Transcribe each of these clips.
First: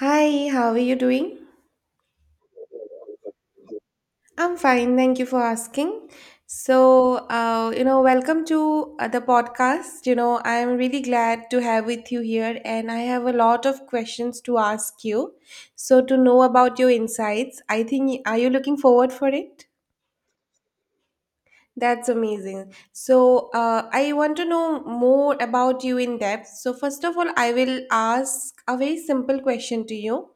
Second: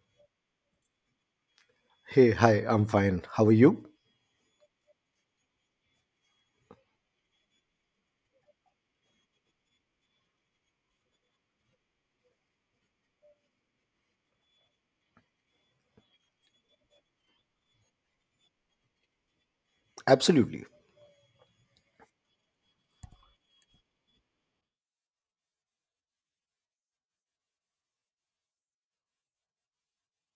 Hi, how are you doing? Hey, hi, I'm fine. How are you? I'm fine, thank you for asking. Welcome to the podcast. I'm really glad to have with you here, and I have a lot of questions to ask you. So, to know about your insights, I think, are you looking forward for it? Absolutely. That's amazing. So, I want to know more about you in depth. So, first of all, I will ask a very simple question to you.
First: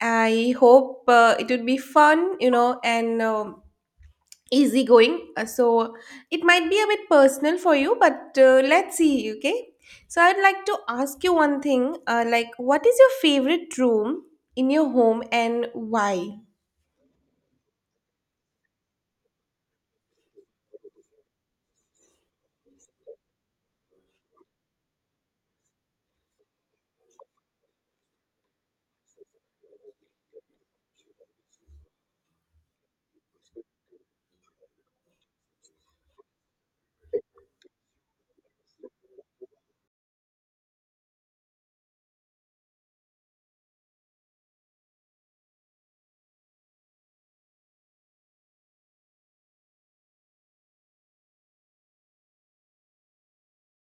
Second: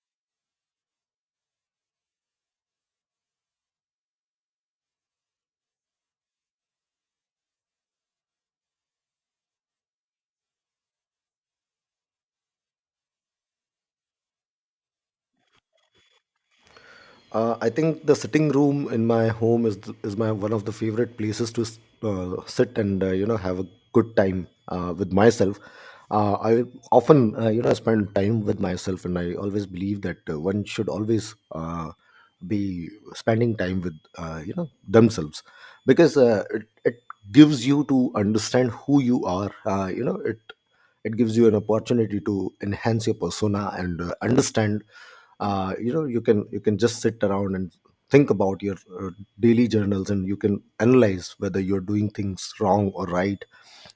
I hope it would be fun, you know, and easygoing. So it might be a bit personal for you, but let's see, okay? So I'd like to ask you one thing what is your favorite room in your home and why? I think the sitting room in my home is my one of the favorite places to sit and have a good time with myself. I often spend time with myself, and I always believe that one should always be spending time with themselves because it gives you to understand who you are. It gives you an opportunity to enhance your persona and understand you can just sit around and think about your daily journals, and you can analyze whether you're doing things wrong or right,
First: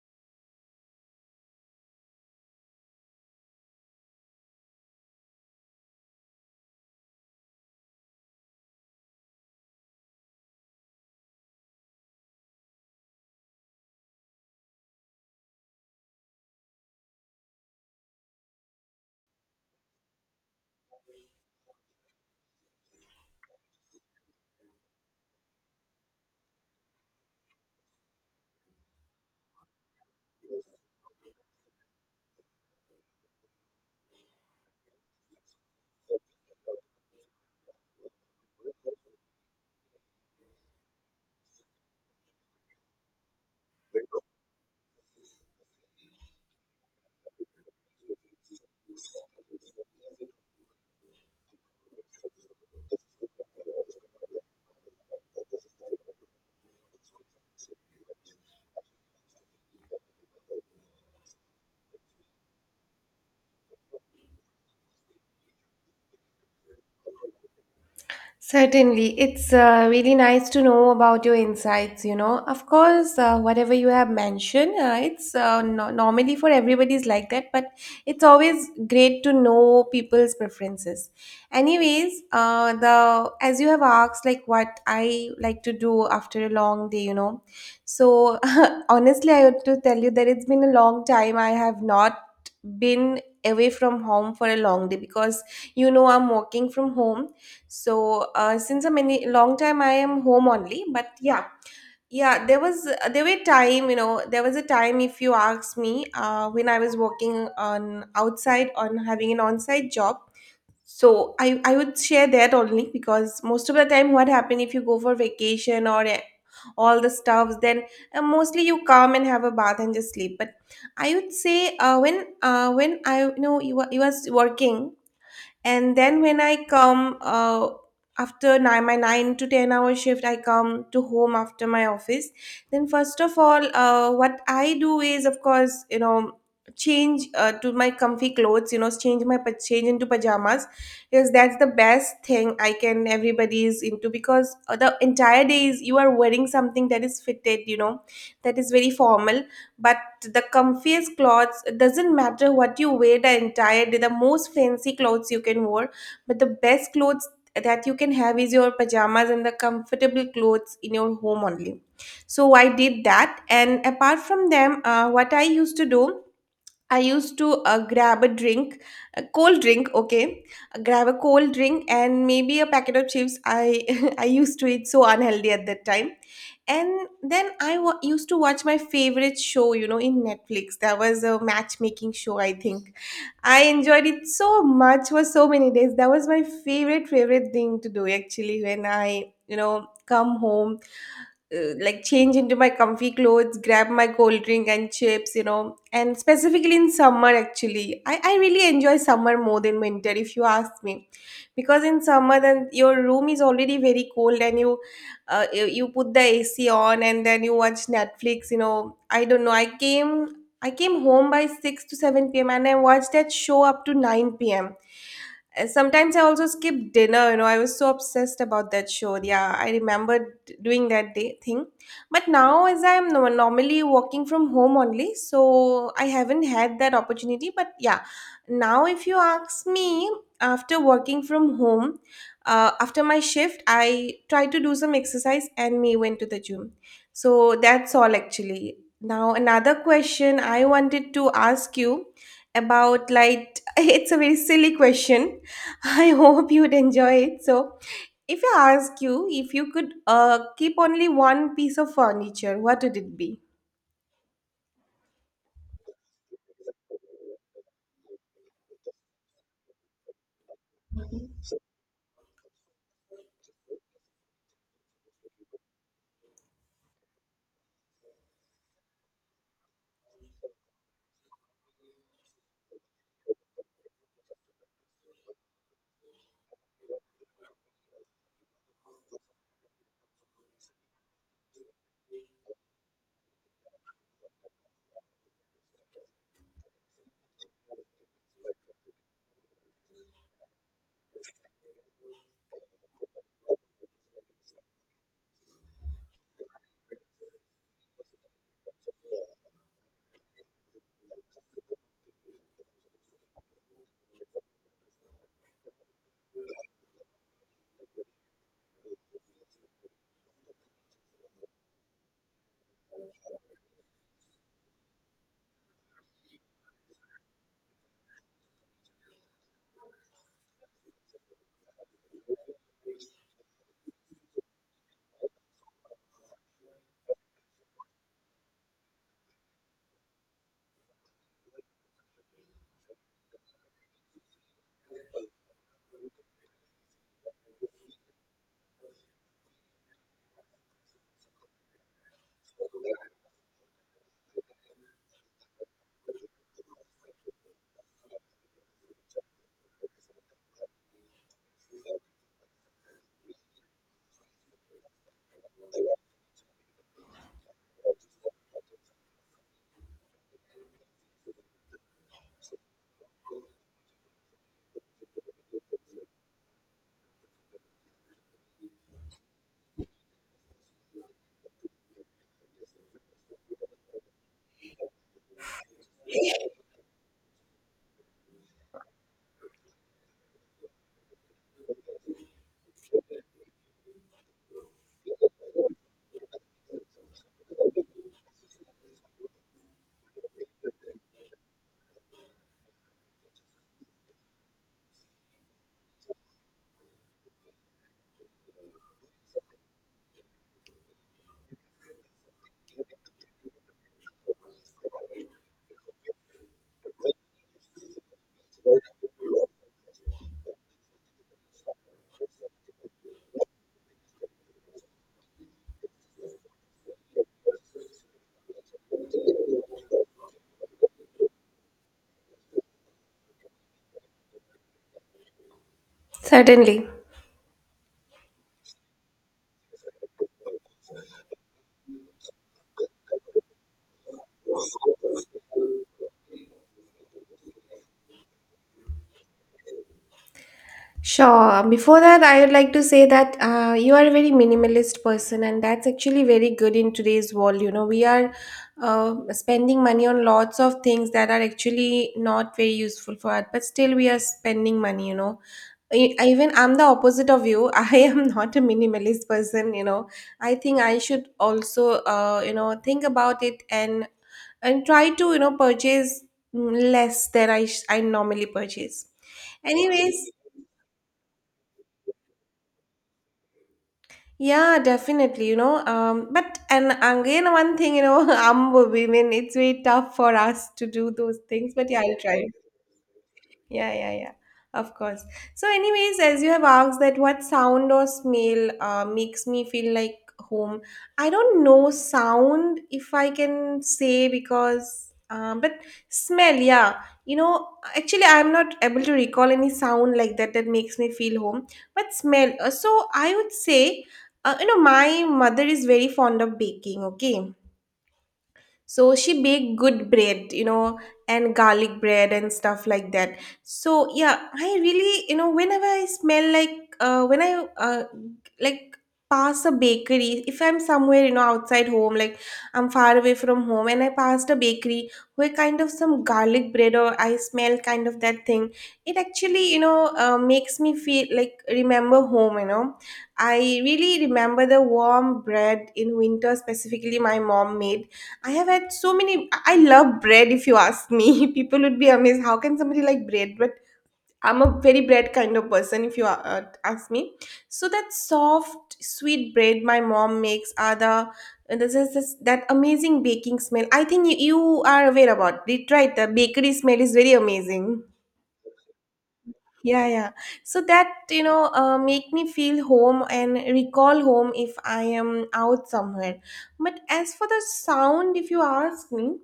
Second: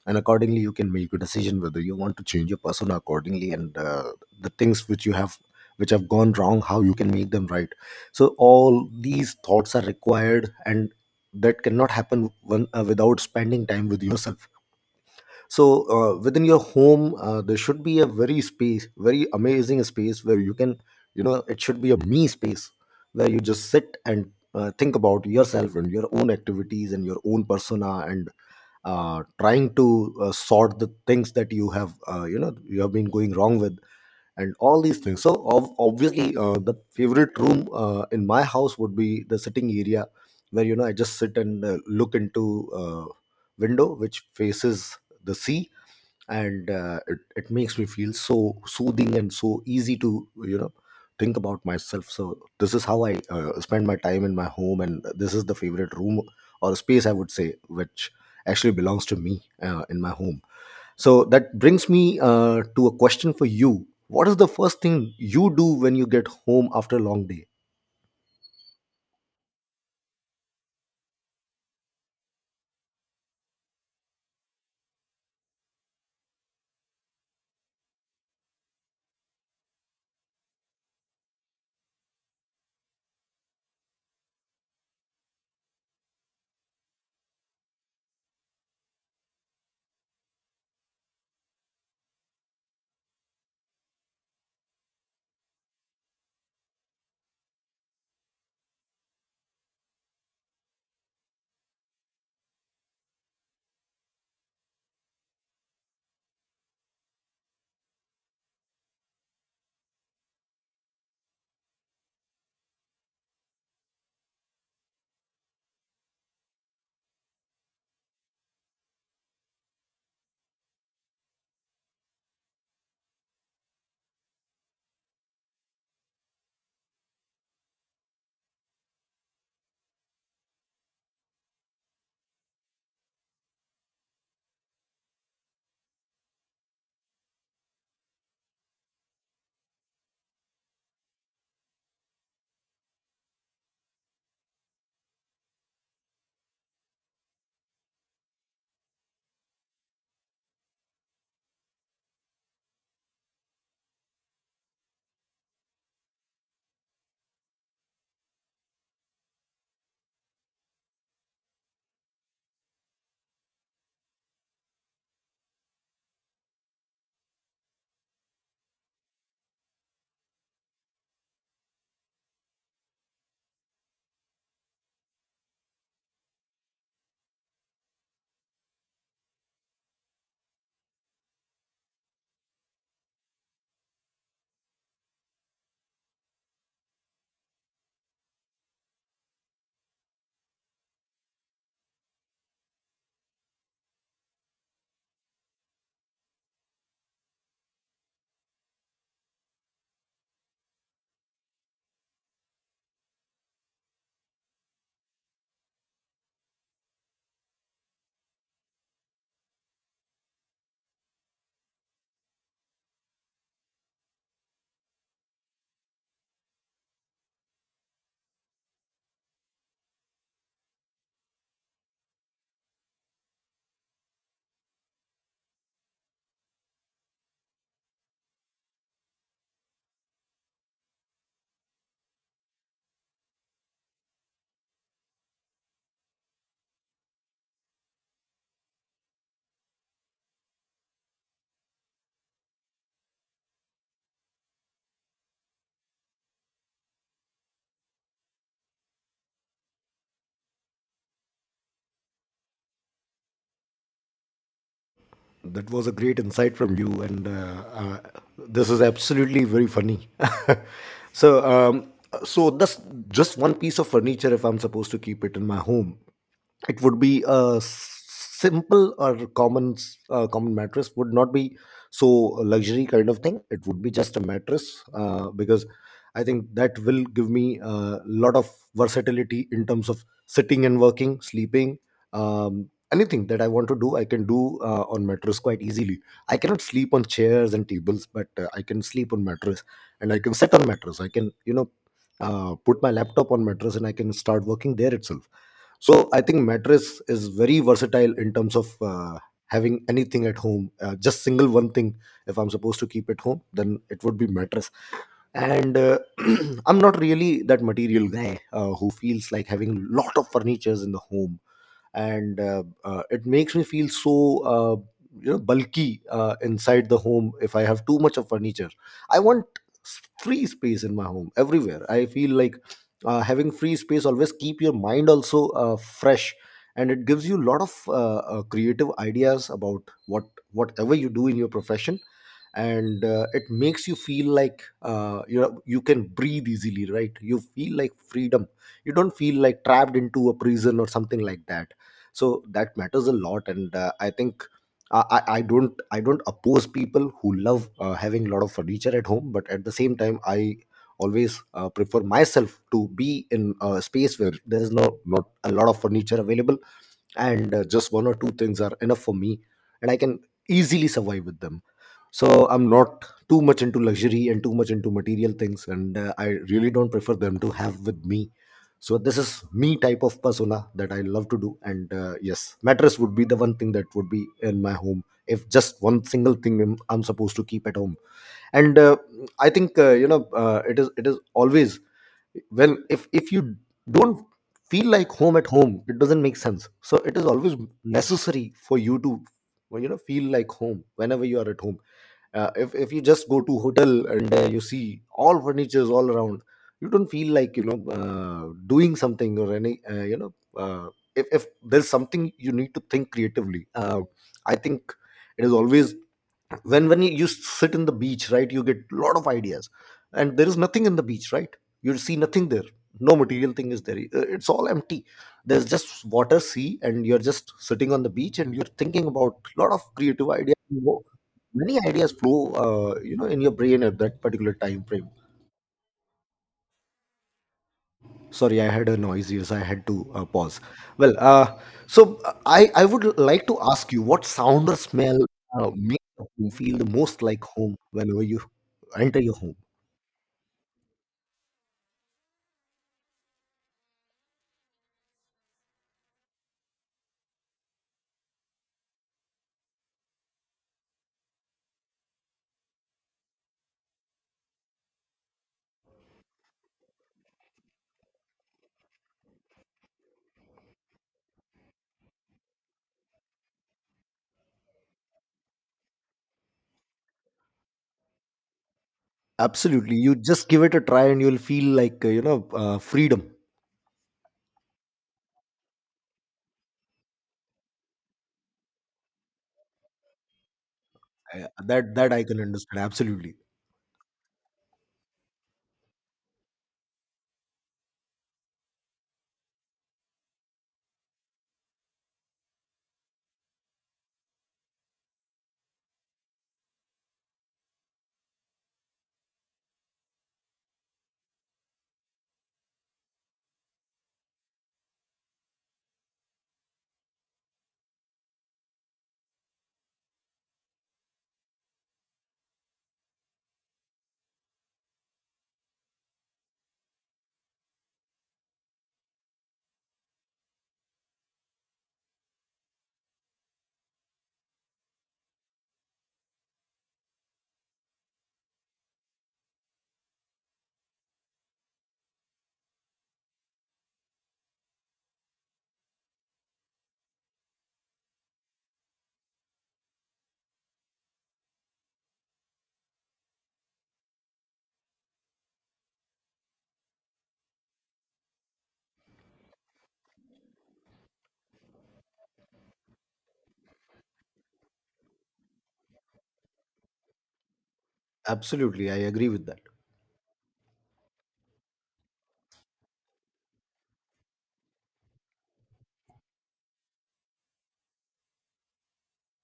and accordingly you can make a decision whether you want to change your persona accordingly. And the things which you have which have gone wrong, how you can make them right, so all these thoughts are required. And that cannot happen without spending time with yourself. So within your home there should be a very space very amazing space where you can, you know, it should be a me space where you just sit and think about yourself and your own activities and your own persona, and trying to sort the things that you have been going wrong with, and all these things. So obviously the favorite room in my house would be the sitting area, where, you know, I just sit and look into window which faces the sea. And it makes me feel so soothing and so easy to, you know, think about myself. So this is how I spend my time in my home, and this is the favorite room or space, I would say, which actually belongs to me in my home. So that brings me to a question for you: what is the first thing you do when you get home after a long day? Certainly. It's really nice to know about your insights. Of course, whatever you have mentioned, it's normally for everybody's like that, but it's always great to know people's preferences. Anyways, the as you have asked, like what I like to do after a long day. So honestly, I have to tell you that it's been a long time I have not been away from home for a long day because I'm working from home, so since a many long time I am home only, but yeah, yeah, there was there were time, there was a time, if you ask me, when I was working on outside on having an on-site job. So I would share that only because most of the time what happen, if you go for vacation or all the stuffs, then mostly you come and have a bath and just sleep. But I would say when I, you were you was working, and then when I come after nine, my 9 to 10 hour shift, I come to home after my office, then first of all what I do is, of course, change to my comfy clothes, change my change into pajamas, because that's the best thing I can everybody is into, because the entire day is you are wearing something that is fitted, that is very formal, but the comfiest clothes, it doesn't matter what you wear the entire day, the most fancy clothes you can wear, but the best clothes that you can have is your pajamas and the comfortable clothes in your home only. So I did that, and apart from them, what I used to do, I used to grab a drink, a cold drink, okay? Grab a cold drink and maybe a packet of chips. I I used to eat so unhealthy at that time. And then used to watch my favorite show, you know, in Netflix. That was a matchmaking show, I think. I enjoyed it so much for so many days. That was my favorite, favorite thing to do, actually, when I, you know, come home, like change into my comfy clothes, grab my cold drink and chips, you know. And specifically in summer, actually, I really enjoy summer more than winter, if you ask me, because in summer then your room is already very cold, and you put the AC on and then you watch Netflix, you know. I don't know. I came home by six to seven p.m. and I watched that show up to nine p.m. Sometimes I also skip dinner. You know, I was so obsessed about that show. Yeah, I remembered doing that day thing. But now, as I'm normally working from home only, so I haven't had that opportunity. But yeah, now if you ask me, after working from home, after my shift, I try to do some exercise and me went to the gym. So that's all actually. Now, another question I wanted to ask you about, like, it's a very silly question. I hope you'd enjoy it. So, if I ask you, if you could keep only one piece of furniture, what would it be? That was a great insight from you, and this is absolutely very funny. So, that's just one piece of furniture. If I'm supposed to keep it in my home, it would be a simple or common common mattress. Would not be so luxury kind of thing, it would be just a mattress, because I think that will give me a lot of versatility in terms of sitting and working, sleeping. Anything that I want to do, I can do on mattress quite easily. I cannot sleep on chairs and tables, but I can sleep on mattress, and I can sit on mattress. I can, you know, put my laptop on mattress and I can start working there itself. So I think mattress is very versatile in terms of having anything at home. Just single one thing. If I'm supposed to keep at home, then it would be mattress. And I'm not really that material guy who feels like having lot of furnitures in the home. And it makes me feel so bulky inside the home if I have too much of furniture. I want free space in my home everywhere. I feel like having free space always keep your mind also fresh, and it gives you a lot of creative ideas about whatever you do in your profession. And it makes you feel like, you know, you can breathe easily, right? You feel like freedom. You don't feel like trapped into a prison or something like that. So that matters a lot. And I think I don't, oppose people who love having a lot of furniture at home, but at the same time I always prefer myself to be in a space where there is not a lot of furniture available. And just one or two things are enough for me, and I can easily survive with them. So I'm not too much into luxury and too much into material things, and I really don't prefer them to have with me. So this is me type of persona that I love to do. And yes, mattress would be the one thing that would be in my home if just one single thing I'm supposed to keep at home. And I think, it is always, well, if you don't feel like home at home, it doesn't make sense. So it is always necessary for you to, well, you know, feel like home whenever you are at home. If you just go to hotel and you see all furnitures all around, you don't feel like, you know, doing something or any, if there's something you need to think creatively, I think it is always, when you sit in the beach, right, you get a lot of ideas. And there is nothing in the beach, right? You see nothing there. No material thing is there. It's all empty. There's just water, sea, and you're just sitting on the beach and you're thinking about a lot of creative ideas. You know, many ideas flow, in your brain at that particular time frame. Certainly. Sorry, I had a noise. Yes, I had to pause. Well, I would like to ask you, what sound or smell makes a home feel the most like home whenever you enter your home? Sure. Before that, I would like to say that you are a very minimalist person, and that's actually very good in today's world. You know, we are spending money on lots of things that are actually not very useful for us, but still we are spending money, you know. Even I'm the opposite of you. I am not a minimalist person, you know. I think I should also, think about it and try to, you know, purchase less than I normally purchase. Absolutely, you Anyways, just give it a try and you'll feel like, freedom. yeah, definitely, you know. But and again, one thing, you know, women, it's very tough for us to do those Uh, things. But that yeah, that I'll i can try. understand, absolutely. Yeah, yeah, yeah. Of course. So, anyways, as you have asked that what sound or smell makes me feel like home, I don't know sound if I can say because, but smell, yeah. You know, actually, I'm not able to recall any sound like that that makes me feel home, but smell. I would say, my mother is very fond of baking, okay? So she baked good bread, you know, and garlic bread and stuff like that. So yeah, I really, you know, whenever I smell like when I like pass a bakery, if I'm somewhere, you know, outside home, like I'm far away from home, and I passed a bakery where kind of some garlic bread or I smell kind of that thing, it actually, you know, makes me feel like remember home, you know. I really remember the warm bread in winter, specifically my mom made. I have had so many. I love bread, if you ask me. People would be amazed. How can somebody like bread? But I'm a very bread kind of person, if you ask me. So that soft, sweet bread my mom makes are the. And this is this, that amazing baking smell. I think you are aware about it, right? The bakery smell is very amazing. Absolutely, I agree with that. Yeah, yeah. So that, you know, make me feel home and recall home if I am out somewhere. But as for the sound, if you ask me,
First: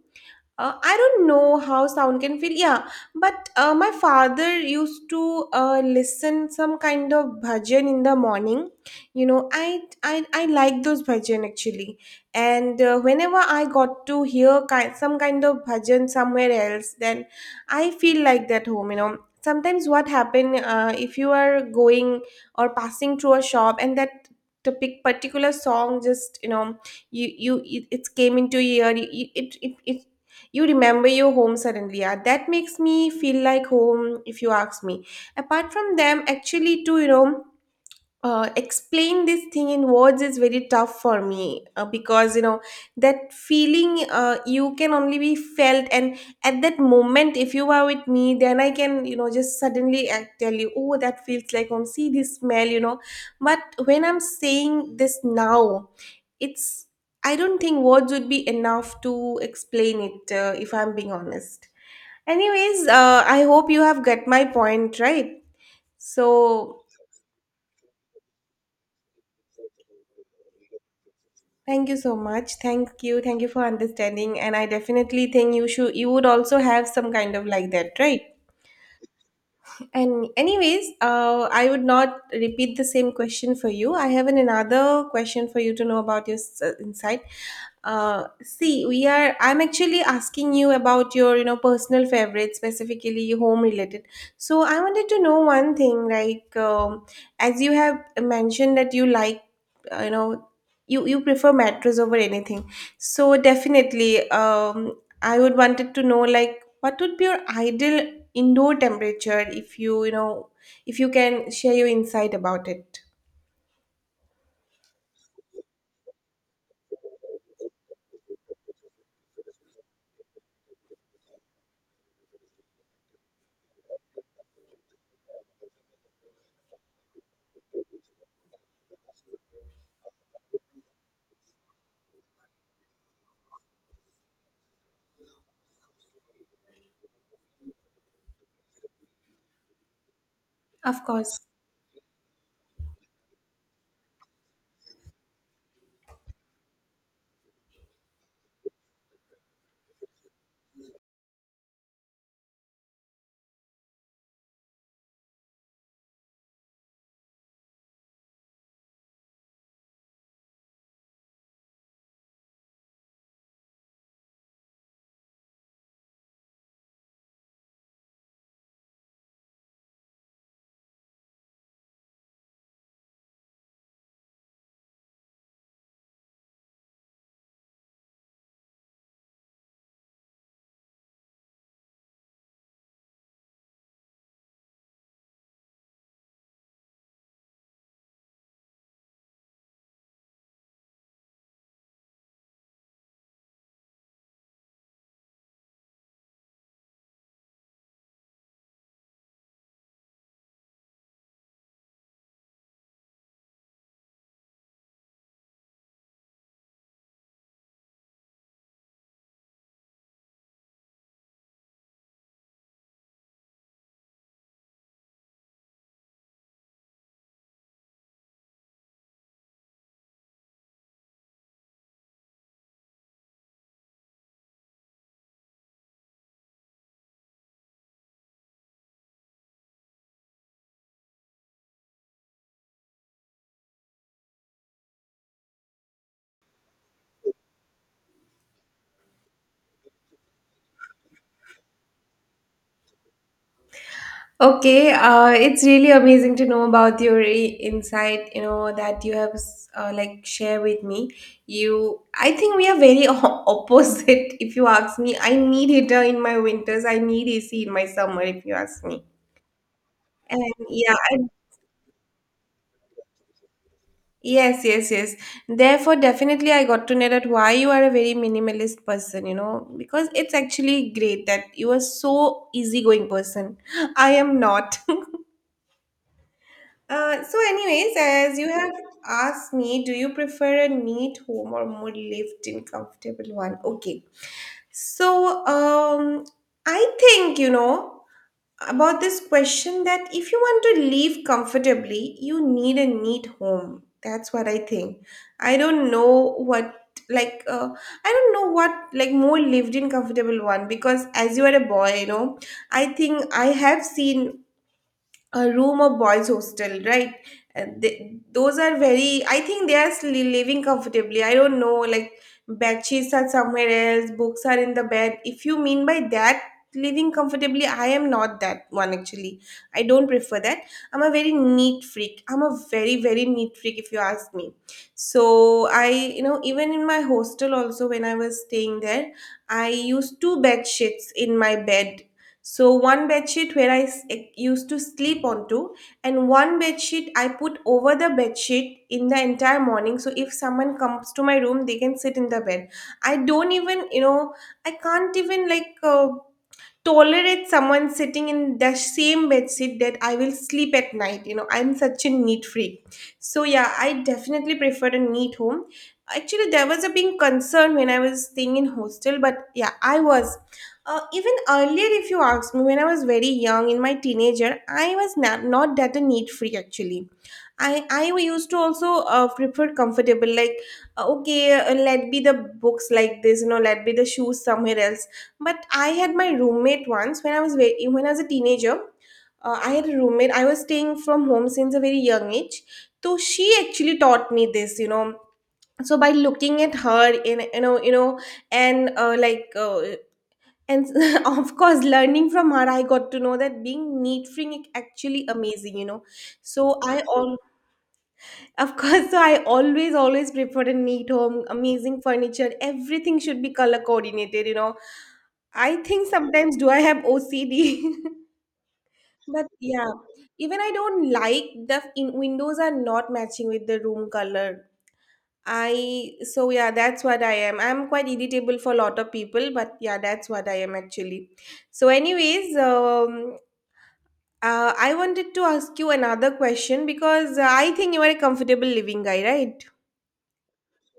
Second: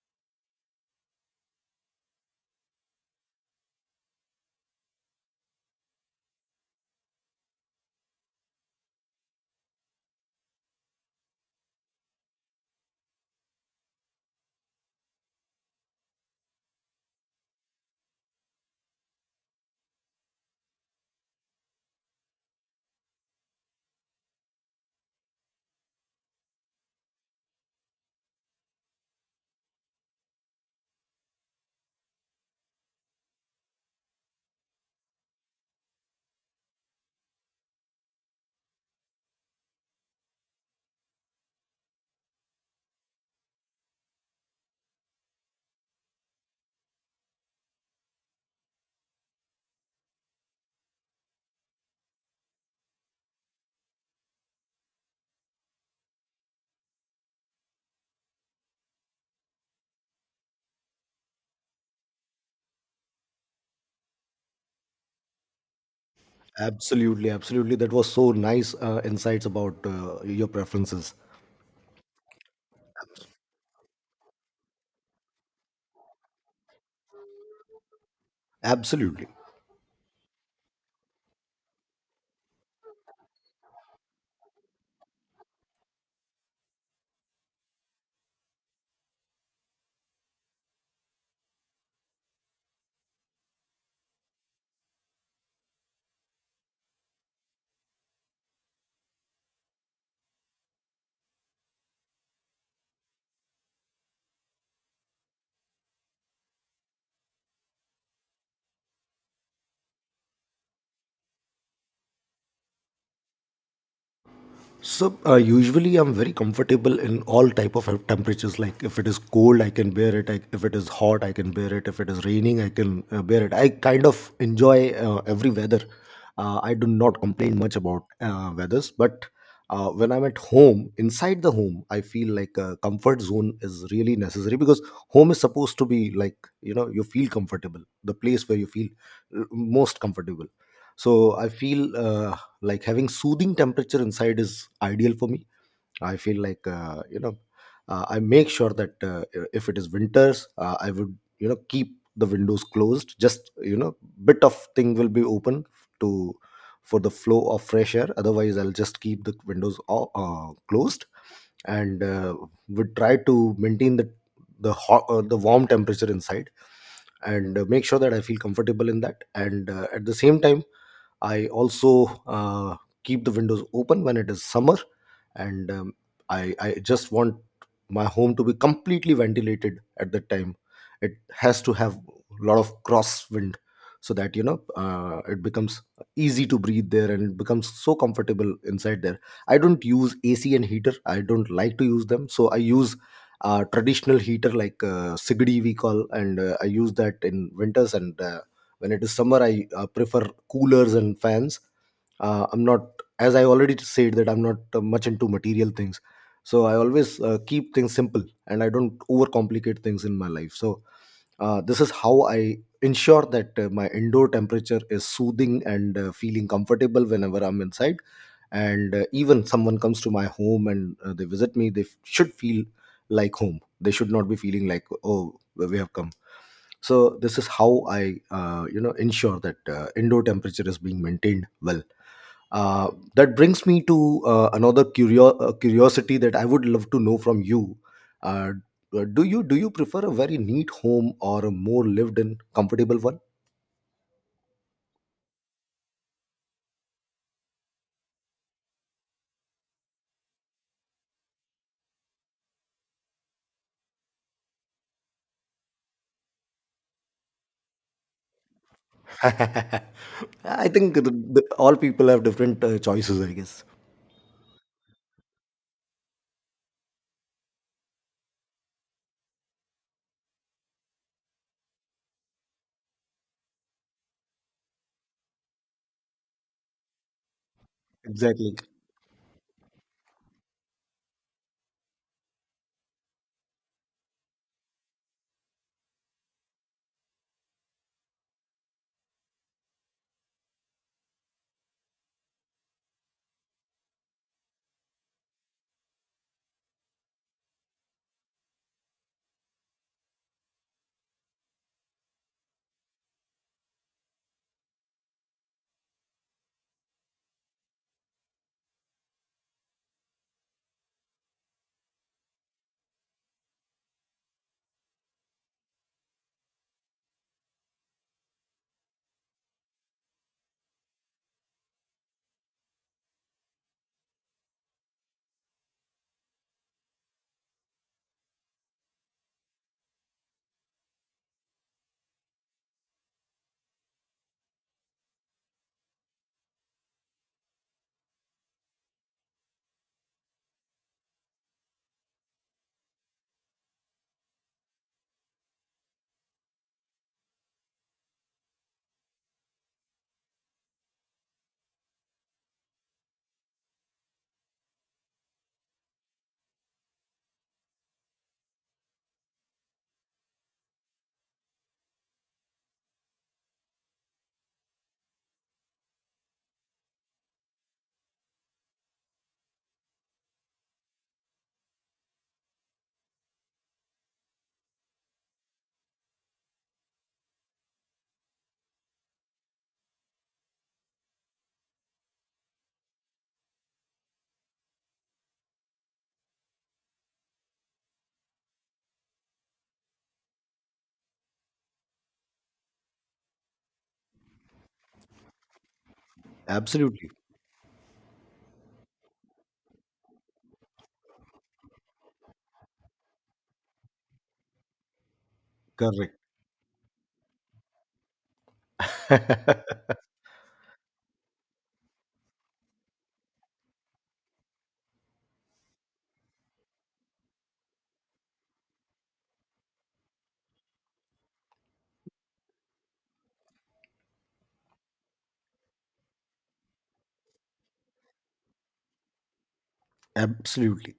I don't know how sound can feel. Yeah, but my father used to listen some kind of bhajan in the morning. You know, I like those bhajan actually. And whenever I got to hear some kind of bhajan somewhere else, then I feel like that home. You know, sometimes what happen, if you are going or passing through a shop, and particular song just, you know, it came into your ear, it you remember your home suddenly. Yeah, that makes me feel like home, if you ask me. Apart from them, actually, too, you know, explain this thing in words is very tough for me, because you know that feeling, you can only be felt, and at that moment if you are with me, then I can, you know, just suddenly tell you, oh, that feels like home, see this smell, you know. But when I'm saying this now, it's, I don't think words would be enough to explain it, if I'm being honest. Anyways, I hope you have got my point right. So Absolutely, absolutely. That was so nice insights about your preferences. thank you so much. Thank you. Thank you for understanding. And I definitely think you would also have some kind of like that, right? Absolutely. And anyways, I would not repeat the same question for you. I have an, another question for you to know about your insight. See, we are. I'm actually asking you about your, you know, personal favorites, specifically home related. So I wanted to know one thing, like, as you have mentioned that you like, uh, you know, you you prefer mattress over anything. So definitely, I would wanted to know, like, what would be your ideal indoor temperature, if you, you know, if you can share your insight about it. So usually I'm very comfortable in all type of temperatures. Like if it is cold, I can bear it. If it is hot, I can bear it. If it is raining, I can bear it. I kind of enjoy every weather. I do not complain much about weathers, but when I'm at home, inside the home, I feel like a comfort zone is really necessary because home is supposed to be like, you know, you feel comfortable, the place where you feel most comfortable. Of So course. I feel like having soothing temperature inside is ideal for me. I feel like, I make sure that if it is winters, I would, you know, keep the windows closed, just, you know, bit of thing will be open to, for the flow of fresh air. Otherwise, I'll just keep the windows closed. And would try to maintain the hot, the warm temperature inside. And make sure that I feel comfortable in that. And at the same time, I also keep the windows open when it is summer. And I just want my home to be completely ventilated at that time. It has to have a lot of crosswind so that, you know, it becomes easy to breathe there, and it becomes so comfortable inside there. I don't use AC and heater. I don't like to use them, so I use traditional heater like Sigdi, we call, and I use that in winters. And when it is summer, I prefer coolers and fans. I'm not, as I already said, that I'm not much into material things. So I always keep things simple, and I don't overcomplicate things in my life. So this is how I ensure that my indoor temperature is soothing and feeling comfortable whenever I'm inside. And even someone comes to my home and they visit me, they should feel like home. They should not be feeling like, oh, we have come. So this is how I ensure that indoor temperature is being maintained well. Uh, that brings me to another curiosity that I would love to know from you. uh, do you prefer a very neat home or a more lived in comfortable one? Okay, it's really amazing to know about your insight, you know, that you have like share with me. You, I think we are very opposite. If you ask me, I need heater in my winters. I need AC in my summer. If you ask me, and I yeah, think I all people have different choices, I guess. yes, yes, yes. Therefore, definitely, I got to know that why you are a very minimalist person, you know, because it's actually great that you are so easygoing person. I am not. Anyways, as you Exactly. have asked me, do you prefer a neat home or more lived-in, comfortable one? Okay. So, I think you know about this question that if you want to live comfortably, you need a neat home. That's what I think. I don't know what like I don't know what like more lived in comfortable one because as you are a boy, you know, I think I have seen a room or boys hostel, right, and they, those are very, I think they are living comfortably. I don't know, like bed sheets are somewhere else, books are in the bed. If you mean by that living comfortably, I am not that one actually. I don't prefer that. I'm a very neat freak. I'm a very, very neat freak, if you ask me. So I, you know, even in my hostel also, when I was staying there, I used two bed sheets in my bed. So one bed sheet where I used to sleep onto, and one bed sheet I put over the bed sheet in the entire morning. So if someone comes to my room, they can sit in the bed. I don't even, you know, I can't even like tolerate someone sitting in the same bed sheet that I will sleep at night. You know, I'm such a neat freak. So yeah, I definitely prefer a neat home. Actually, there was a big concern when I was staying in hostel, but yeah, I was. Even earlier, if you ask me, when I was very young, in my teenager, I was not that a neat freak actually. I used to also prefer comfortable, like okay, let be the books like this, you know, let be the shoes somewhere else, but I had my roommate once when I was very, when I was a teenager. I had a roommate. I was staying from home since a very young age. So she actually taught me this, you know. So by looking at her, in you know, and like, and of course, learning from her, I got to know that being neat free is actually amazing, you know. So I Absolutely. al Of course, so I always, always preferred a neat home, amazing furniture. Everything should be color coordinated, you know. I think Correct. sometimes do I have OCD? But yeah, even I don't like the in windows are not matching with the room color. I so yeah, that's what I am. I'm quite irritable for a lot of people, but yeah, that's what I am actually. So, anyways, I wanted to ask you another question because I think you are a comfortable living guy, right? Absolutely.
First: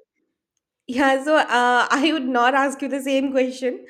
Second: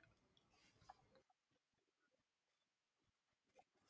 Yeah, so I would not ask you the same question.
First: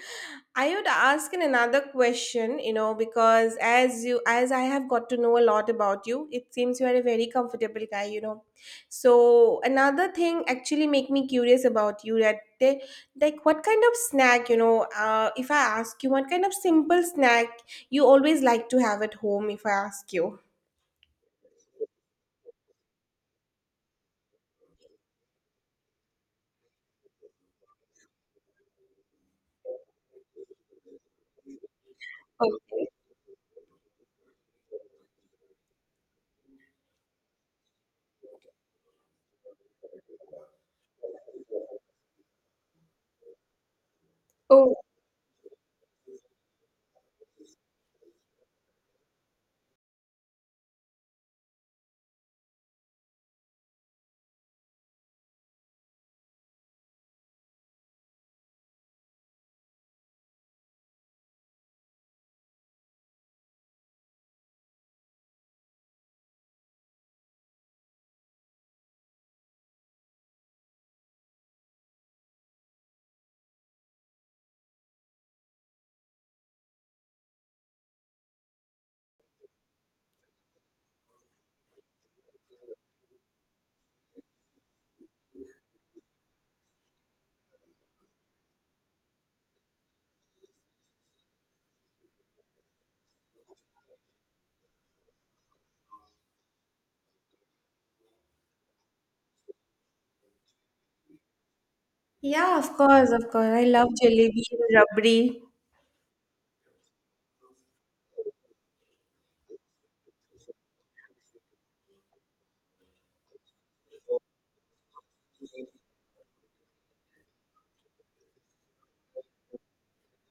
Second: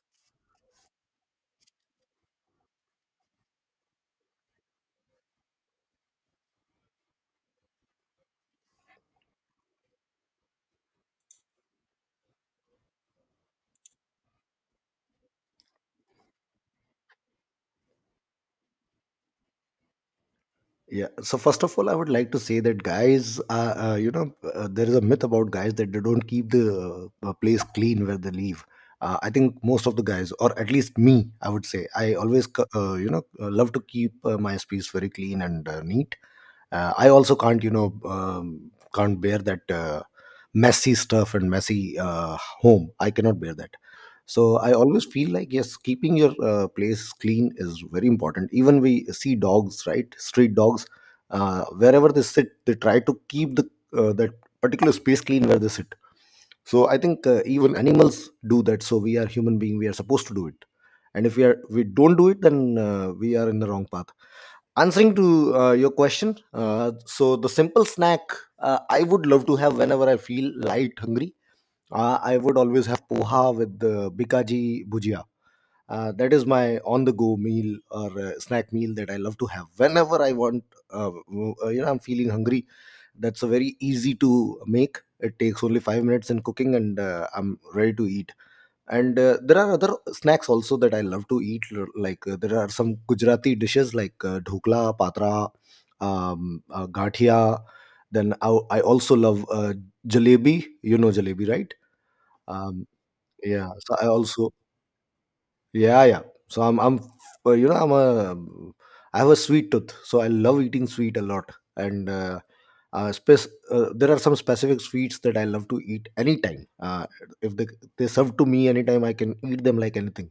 I would ask in another question, you know, because as you as I have got to know a lot about you, it seems you are a very comfortable guy, you know. So another thing actually make me curious about you that they, like what kind of snack, you know, if I ask you what kind of simple snack you always like to have at home, if I ask you. Yeah. So first of all, I would like to say that guys, there is a myth about guys that they don't keep the place clean where they leave. I think most of the guys, or at least me, I would say, I always, Okay. Love to keep my space very clean and neat. I also can't, can't bear that messy stuff and messy home. I cannot bear that, so I Oh, always feel like yes, keeping your place clean is very important. Even we see dogs, right, street dogs, wherever they sit they try to keep the that particular space clean where they sit. So I think even animals do that, so we are human being, we are supposed to do it. And if we don't do it, then we are in the wrong path. Answering to your question, so the simple snack I would love to have whenever I feel light hungry. I would always have poha with the bikaji bhujia. Uh, that is my on-the-go meal or snack meal that I love to have whenever I want. I'm feeling hungry. That's a very easy to make. It takes only 5 minutes in cooking, and I'm ready to eat. And there are other snacks also that I love to eat. Like there are some Gujarati dishes like dhokla, patra, gathia. Then I also love jalebi. You know jalebi, right? yeah, of Um, course, of course. I yeah. love So I jalebi also, and rabri. yeah, yeah. So I'm, you know, I'm a, I have a sweet tooth, so I love eating sweet a lot. And there are some specific sweets that I love to eat anytime. If they serve to me anytime, I can eat them like anything.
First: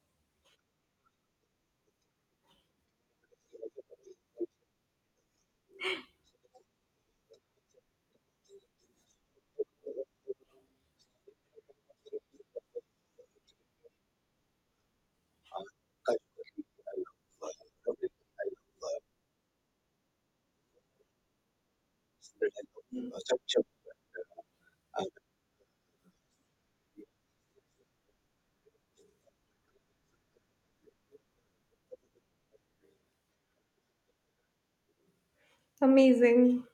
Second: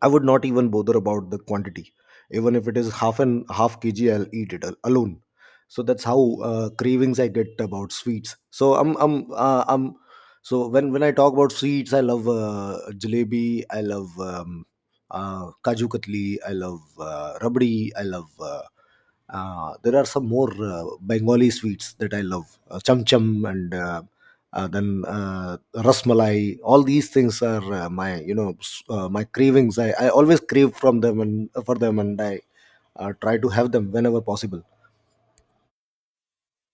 I would not even bother about the quantity. Even if it is half and half kg, I'll eat it alone. So that's how cravings I get about sweets. So when I talk about sweets, I love jalebi, I love kaju katli, I love rabdi, I love. There are some more Bengali sweets that I love, cham cham and then rasmalai. All these things are my, you know, my cravings. I always crave from them and for them, and I try to have them whenever possible. Amazing.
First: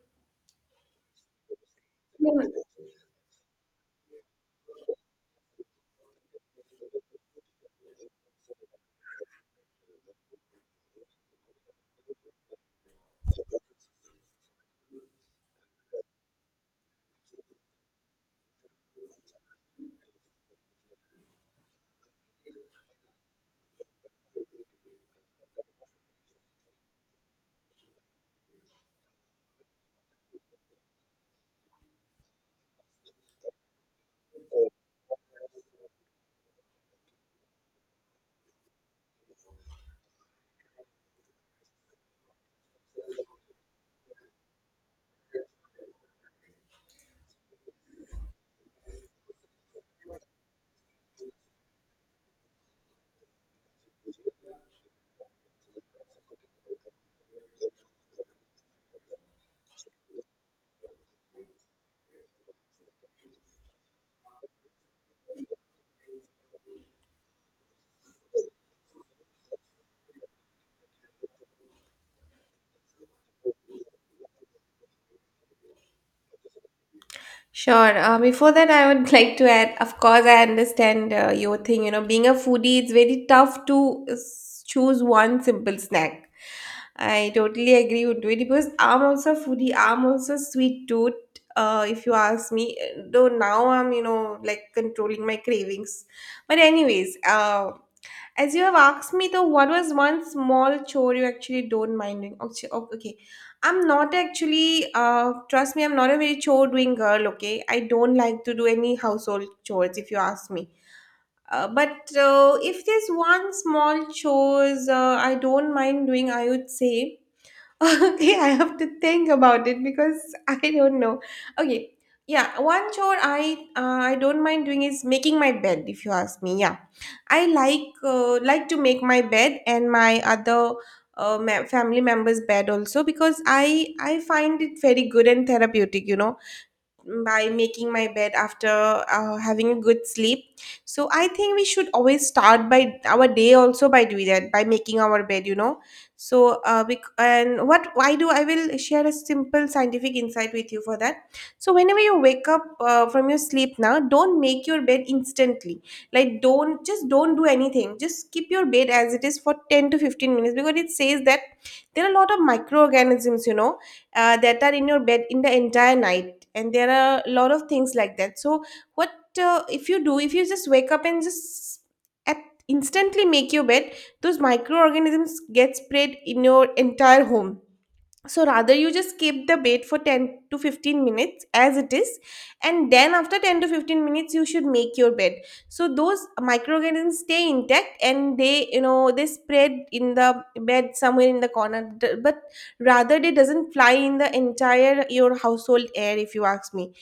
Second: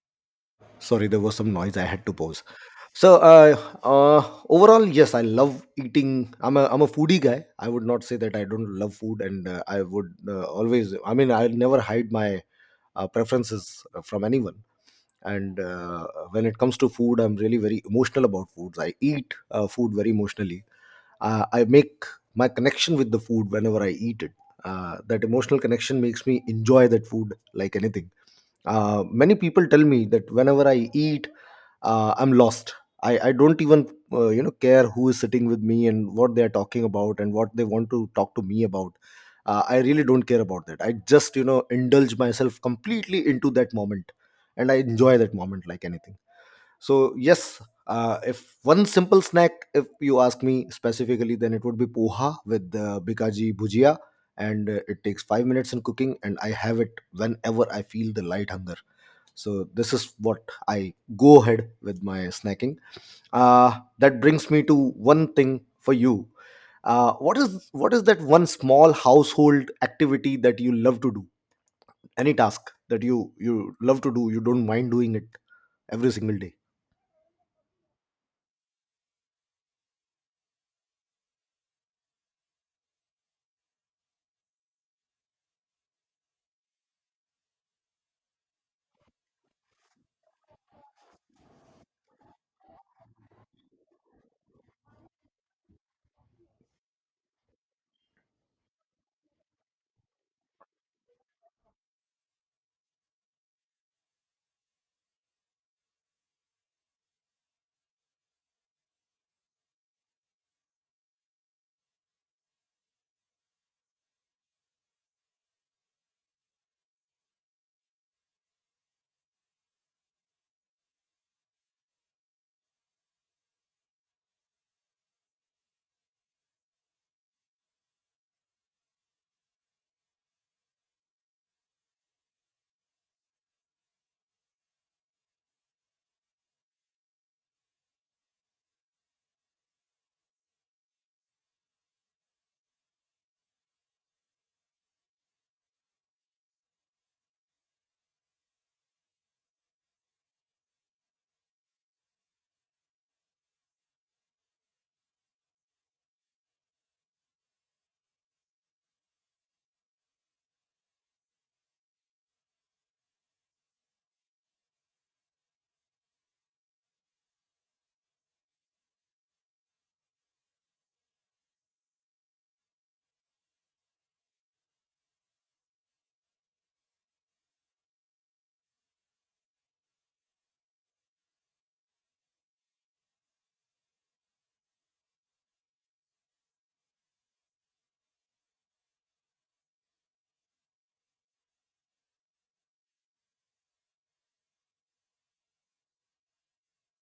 Sorry, there was some noise, I had to Yeah. pause. so uh, uh, Overall, yes, I love eating. I'm a foodie guy. I would not say that I don't love food, and I would always, I mean, I never hide my preferences from anyone. And when it comes to food, I'm really very emotional about foods. I eat food very emotionally. I make my connection with the food whenever I eat it. Uh, that emotional connection makes me enjoy that food like anything. Many people tell me that whenever I eat, I'm lost. I don't even care who is sitting with me and what they are talking about and what they want to talk to me about. I really don't care about that. I just, you know, indulge myself completely into that moment, and I enjoy that moment like anything. So yes, if one simple snack, if you ask me specifically, then it would be poha with bikaji bhujia, and it takes 5 minutes in cooking, and I have it whenever I feel the light hunger. So this is what I go ahead with my snacking. That brings me to one thing for you. What is that one small household activity that you love to do? Any task that you love to do, you don't mind doing it every single day. Sure. Before that, I would like to add, of course, I understand your thing. You know, being a foodie, it's very tough to choose one simple snack. I totally agree with you because I'm also a foodie. I'm also a sweet tooth. If you ask me, though now I'm, you know, like controlling my cravings. But anyways, as you have asked me though, what was one small chore you actually don't mind doing? Okay, oh, okay. I'm not actually, trust me, I'm not a very chore doing girl, okay? I don't like to do any household chores if you ask me. But if there's one small chores I don't mind doing, I would say okay, I have to think about it because I don't know. Okay, yeah, one chore I don't mind doing is making my bed. If you ask me, yeah, I like to make my bed and my other family members' bed also because I find it very good and therapeutic. You know, by making my bed after having a good sleep. So I think we should always start by our day also by doing that, by making our bed, you know. So uh, bec- and what why do i will share a simple scientific insight with you for that. So whenever you wake up from your sleep now, don't make your bed instantly. Like, don't just don't do anything, just keep your bed as it is for 10 to 15 minutes, because it says that there are a lot of microorganisms, you know, that are in your bed in the entire night, and there are a lot of things like that. So what uh, if you do, if you just wake up and just at instantly make your bed, those microorganisms get spread in your entire home. So rather, you just keep the bait for 10 to 15 minutes as it is, and then after 10 to 15 minutes you should make your bed. So those microorganisms stay intact and they, you know, they spread in the bed somewhere in the corner, but rather they doesn't fly in the entire your household air, if you ask me.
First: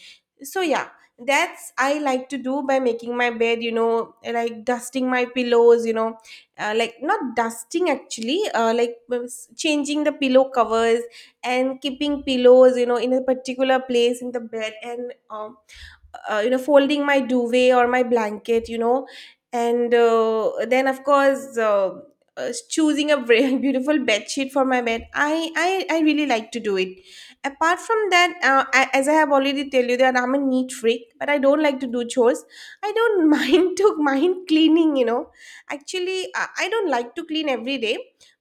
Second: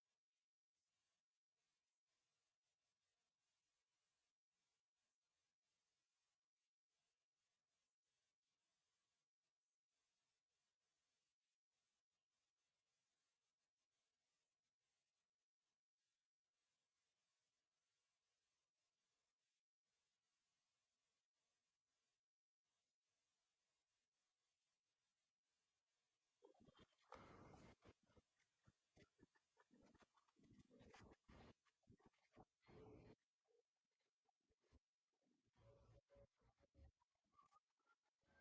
So yeah, that's I like to do by making my bed, you know, like dusting my pillows, you know, like not dusting actually, like, well, changing the pillow covers and keeping pillows, you know, in a particular place in the bed, and you know, folding my duvet or my blanket, you know. And then of course, choosing a very beautiful bed sheet for my bed, I really like to do it. Apart from that, as I have already tell you that I'm a neat freak but I don't like to do chores. I don't mind to mind cleaning, you know. Actually I don't like to clean every day,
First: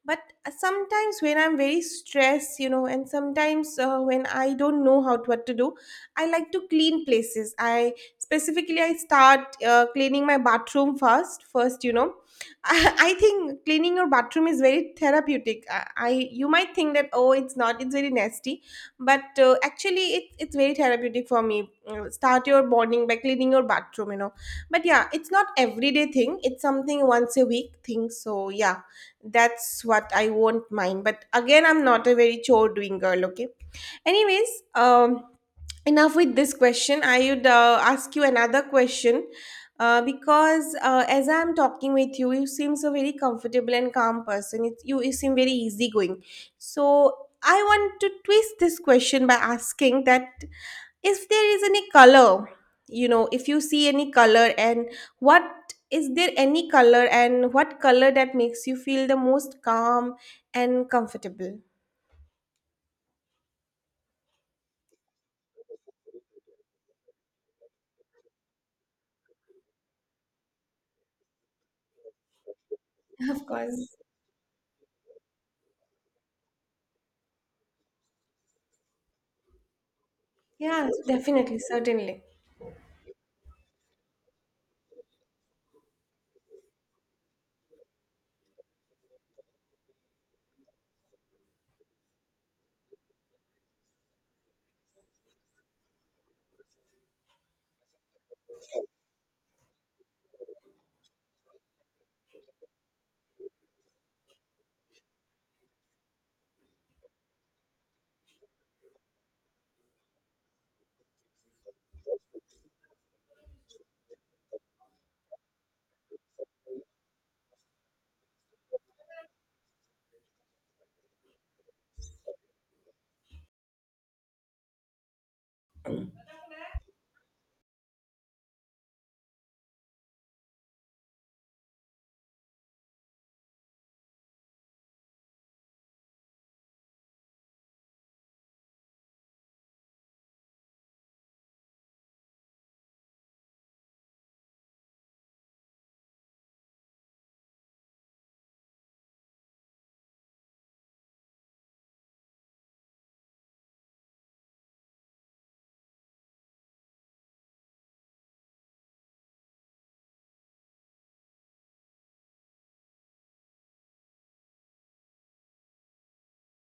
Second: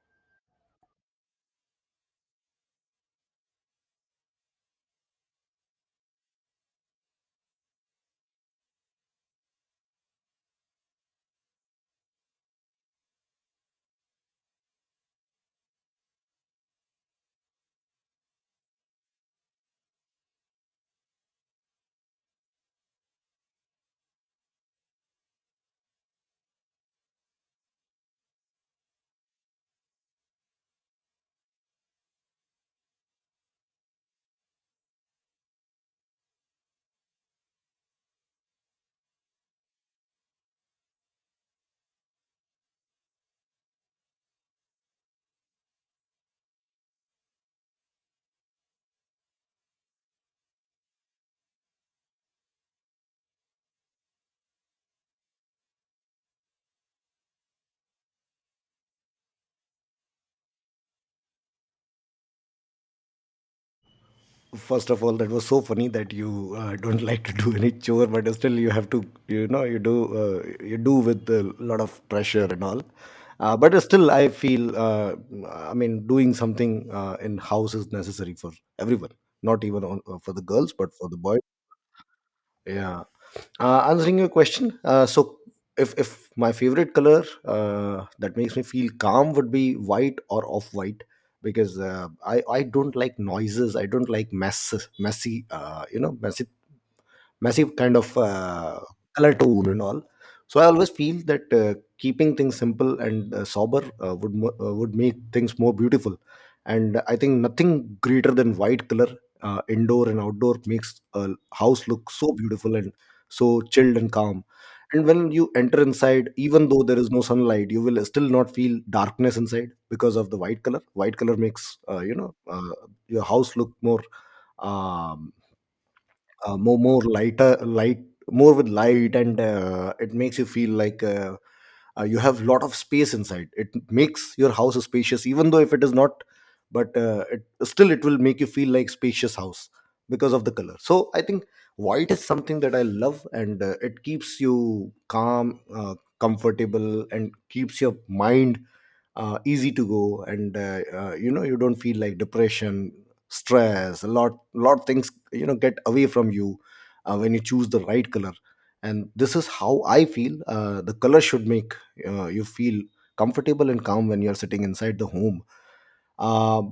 but sometimes when I'm very stressed, you know, and sometimes when I don't know how to, what to do, I like to clean places. I specifically I start cleaning my bathroom first. First, you know, I think cleaning your bathroom is very therapeutic. I you might think that, oh, it's not, it's very nasty, but actually it, it's very therapeutic for me. Start your morning by cleaning your bathroom, you know. But yeah, it's not everyday thing. It's something once a week thing. So yeah, that's what I won't mind. But again, I'm not a very chore doing girl. Okay. Anyways, um, enough with this question, I would ask you another question, because as I'm talking with you, you seem so very comfortable and calm person. It, you seem very easygoing. So I want to twist this question by asking that if there is any color, you know, if you see any color and what is there any color, and what color that makes you feel the most calm and comfortable. First of all, that was so funny that you don't like to do any chore, but still you have to, you know, you do, you do with a lot of pressure and all. Of But course. still I feel, I mean, doing something in house is necessary for everyone, not even on, for the girls, Yeah, but for the boys. definitely, certainly. Yeah. Answering your question, so if my favorite color that makes me feel calm would be white or off white, because I don't like noises. I don't like mess, messy, messy, massive kind of color tone and all. So I always feel that keeping things simple and sober would make things more beautiful. And I think nothing greater than white color, indoor and outdoor, makes a house look so beautiful and so chilled and calm. And when you enter inside, even though there is no sunlight, you will still not feel darkness inside because of the white color. White color makes, your house look more, um, more lighter, light, more with light, and it makes you feel like, you have lot of space inside. It makes your house spacious even though if it is not. But it still, it will make you feel like spacious house because of the color. So I think white is something that I love, and it keeps you calm, comfortable, and keeps your mind easy to go. And you don't feel like depression, stress, a lot things, you know, get away from you when you choose the right color. And this is how I feel the color should make you feel comfortable and calm when you're sitting inside the home. Um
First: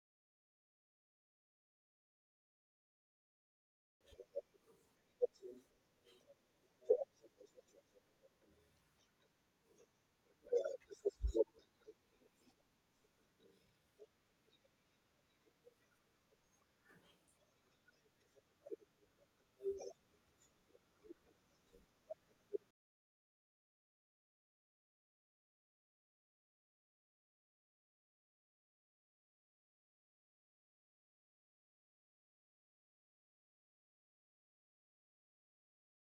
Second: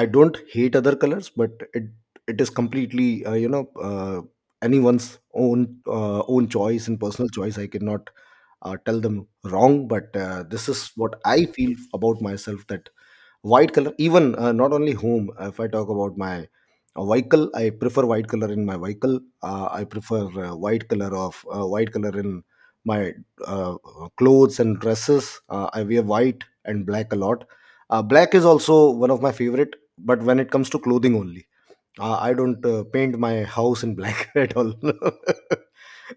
I don't hate other colors, but it is completely, uh, anyone's own, own choice and personal choice. I cannot tell them wrong, but this is what I feel about myself, that white color, even not only home. If I talk about my vehicle, I prefer white color in my vehicle. I prefer white color of white color in my uh, clothes and dresses. I wear white and black a lot. Black is also one of my favorite, but when it comes to clothing only. Uh, I don't paint my house in black at all.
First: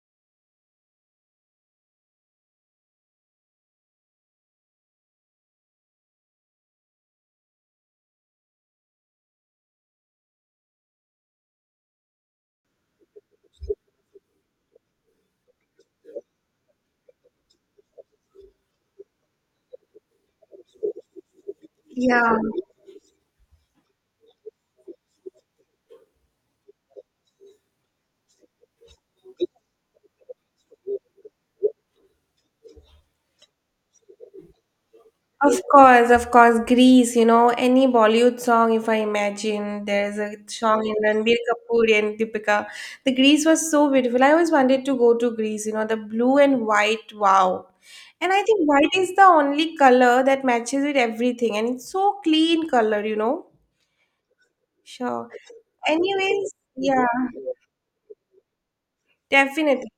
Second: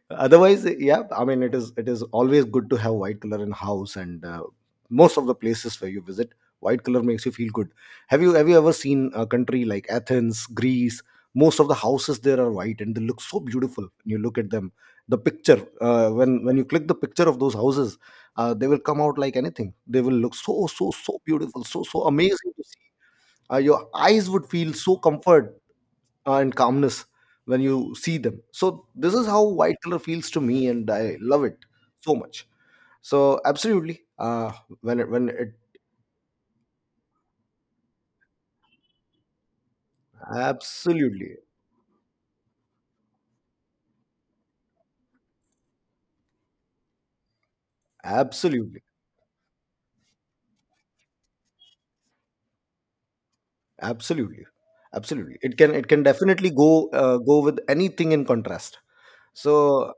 Otherwise, yeah, I mean, it is always good to have white color in house, and most of the places where you visit, white color makes you feel good. Have you ever seen a country like Athens, Greece? Most of the houses there are white, and they look so beautiful. When you look at them, the picture, when you click the picture of those houses, they will come out like anything. They will look so so so beautiful, so so Yeah. amazing to see. Your eyes would feel so comfort and calmness when you see them. So this is how white color feels to me, and I love it so much. So absolutely, uh, when it, when it Of course, Greece, you know, any Bollywood song, if I imagine, there's a song in Ranbir absolutely, Kapoor and Deepika. The Greece was so beautiful. I always wanted to go to Greece, you know, the blue and white, wow. And I think absolutely, white is the only color that matches with everything, and it's so clean color, you know. absolutely, Sure. absolutely, it can definitely Anyways, yeah, go with anything in contrast. definitely. So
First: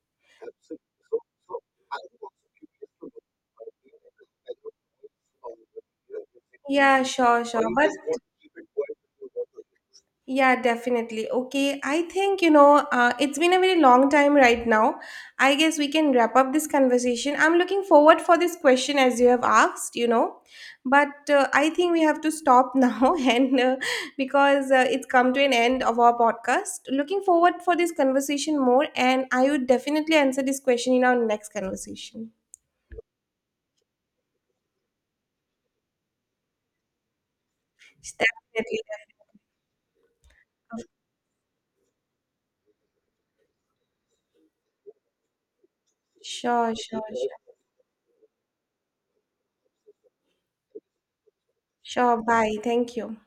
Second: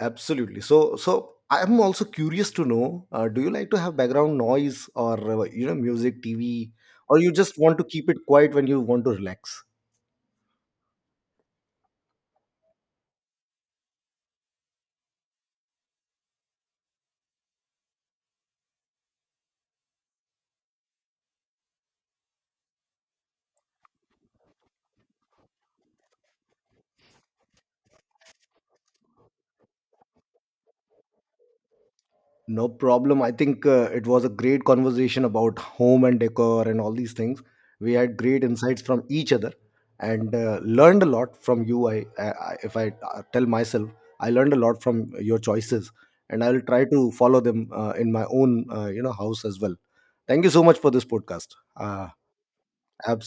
absolutely, so so. I'm also curious to know: do you like to have background noise, or, music, TV, Yeah, or you sure, just sure. want to But keep it quiet when you want to relax? yeah, definitely. Okay, I think, you know, it's been a very long time right now. I guess we can wrap up this conversation. I'm looking forward for this question as you have asked, you know, but I think we have to stop now, and because it's come to an end of our podcast. Looking forward for this conversation more, and I would definitely answer this question in our next conversation. No problem. I think it was a great conversation about home and decor and all these things. We had Definitely. great insights from Definitely. each other, and learned a lot from you. I- if I tell myself, I learned a lot from your choices, and I will Sure, try sure, to follow sure. them in my own, house as well. Thank you so much for this podcast. Uh, Sure, bye. Thank you. absolutely.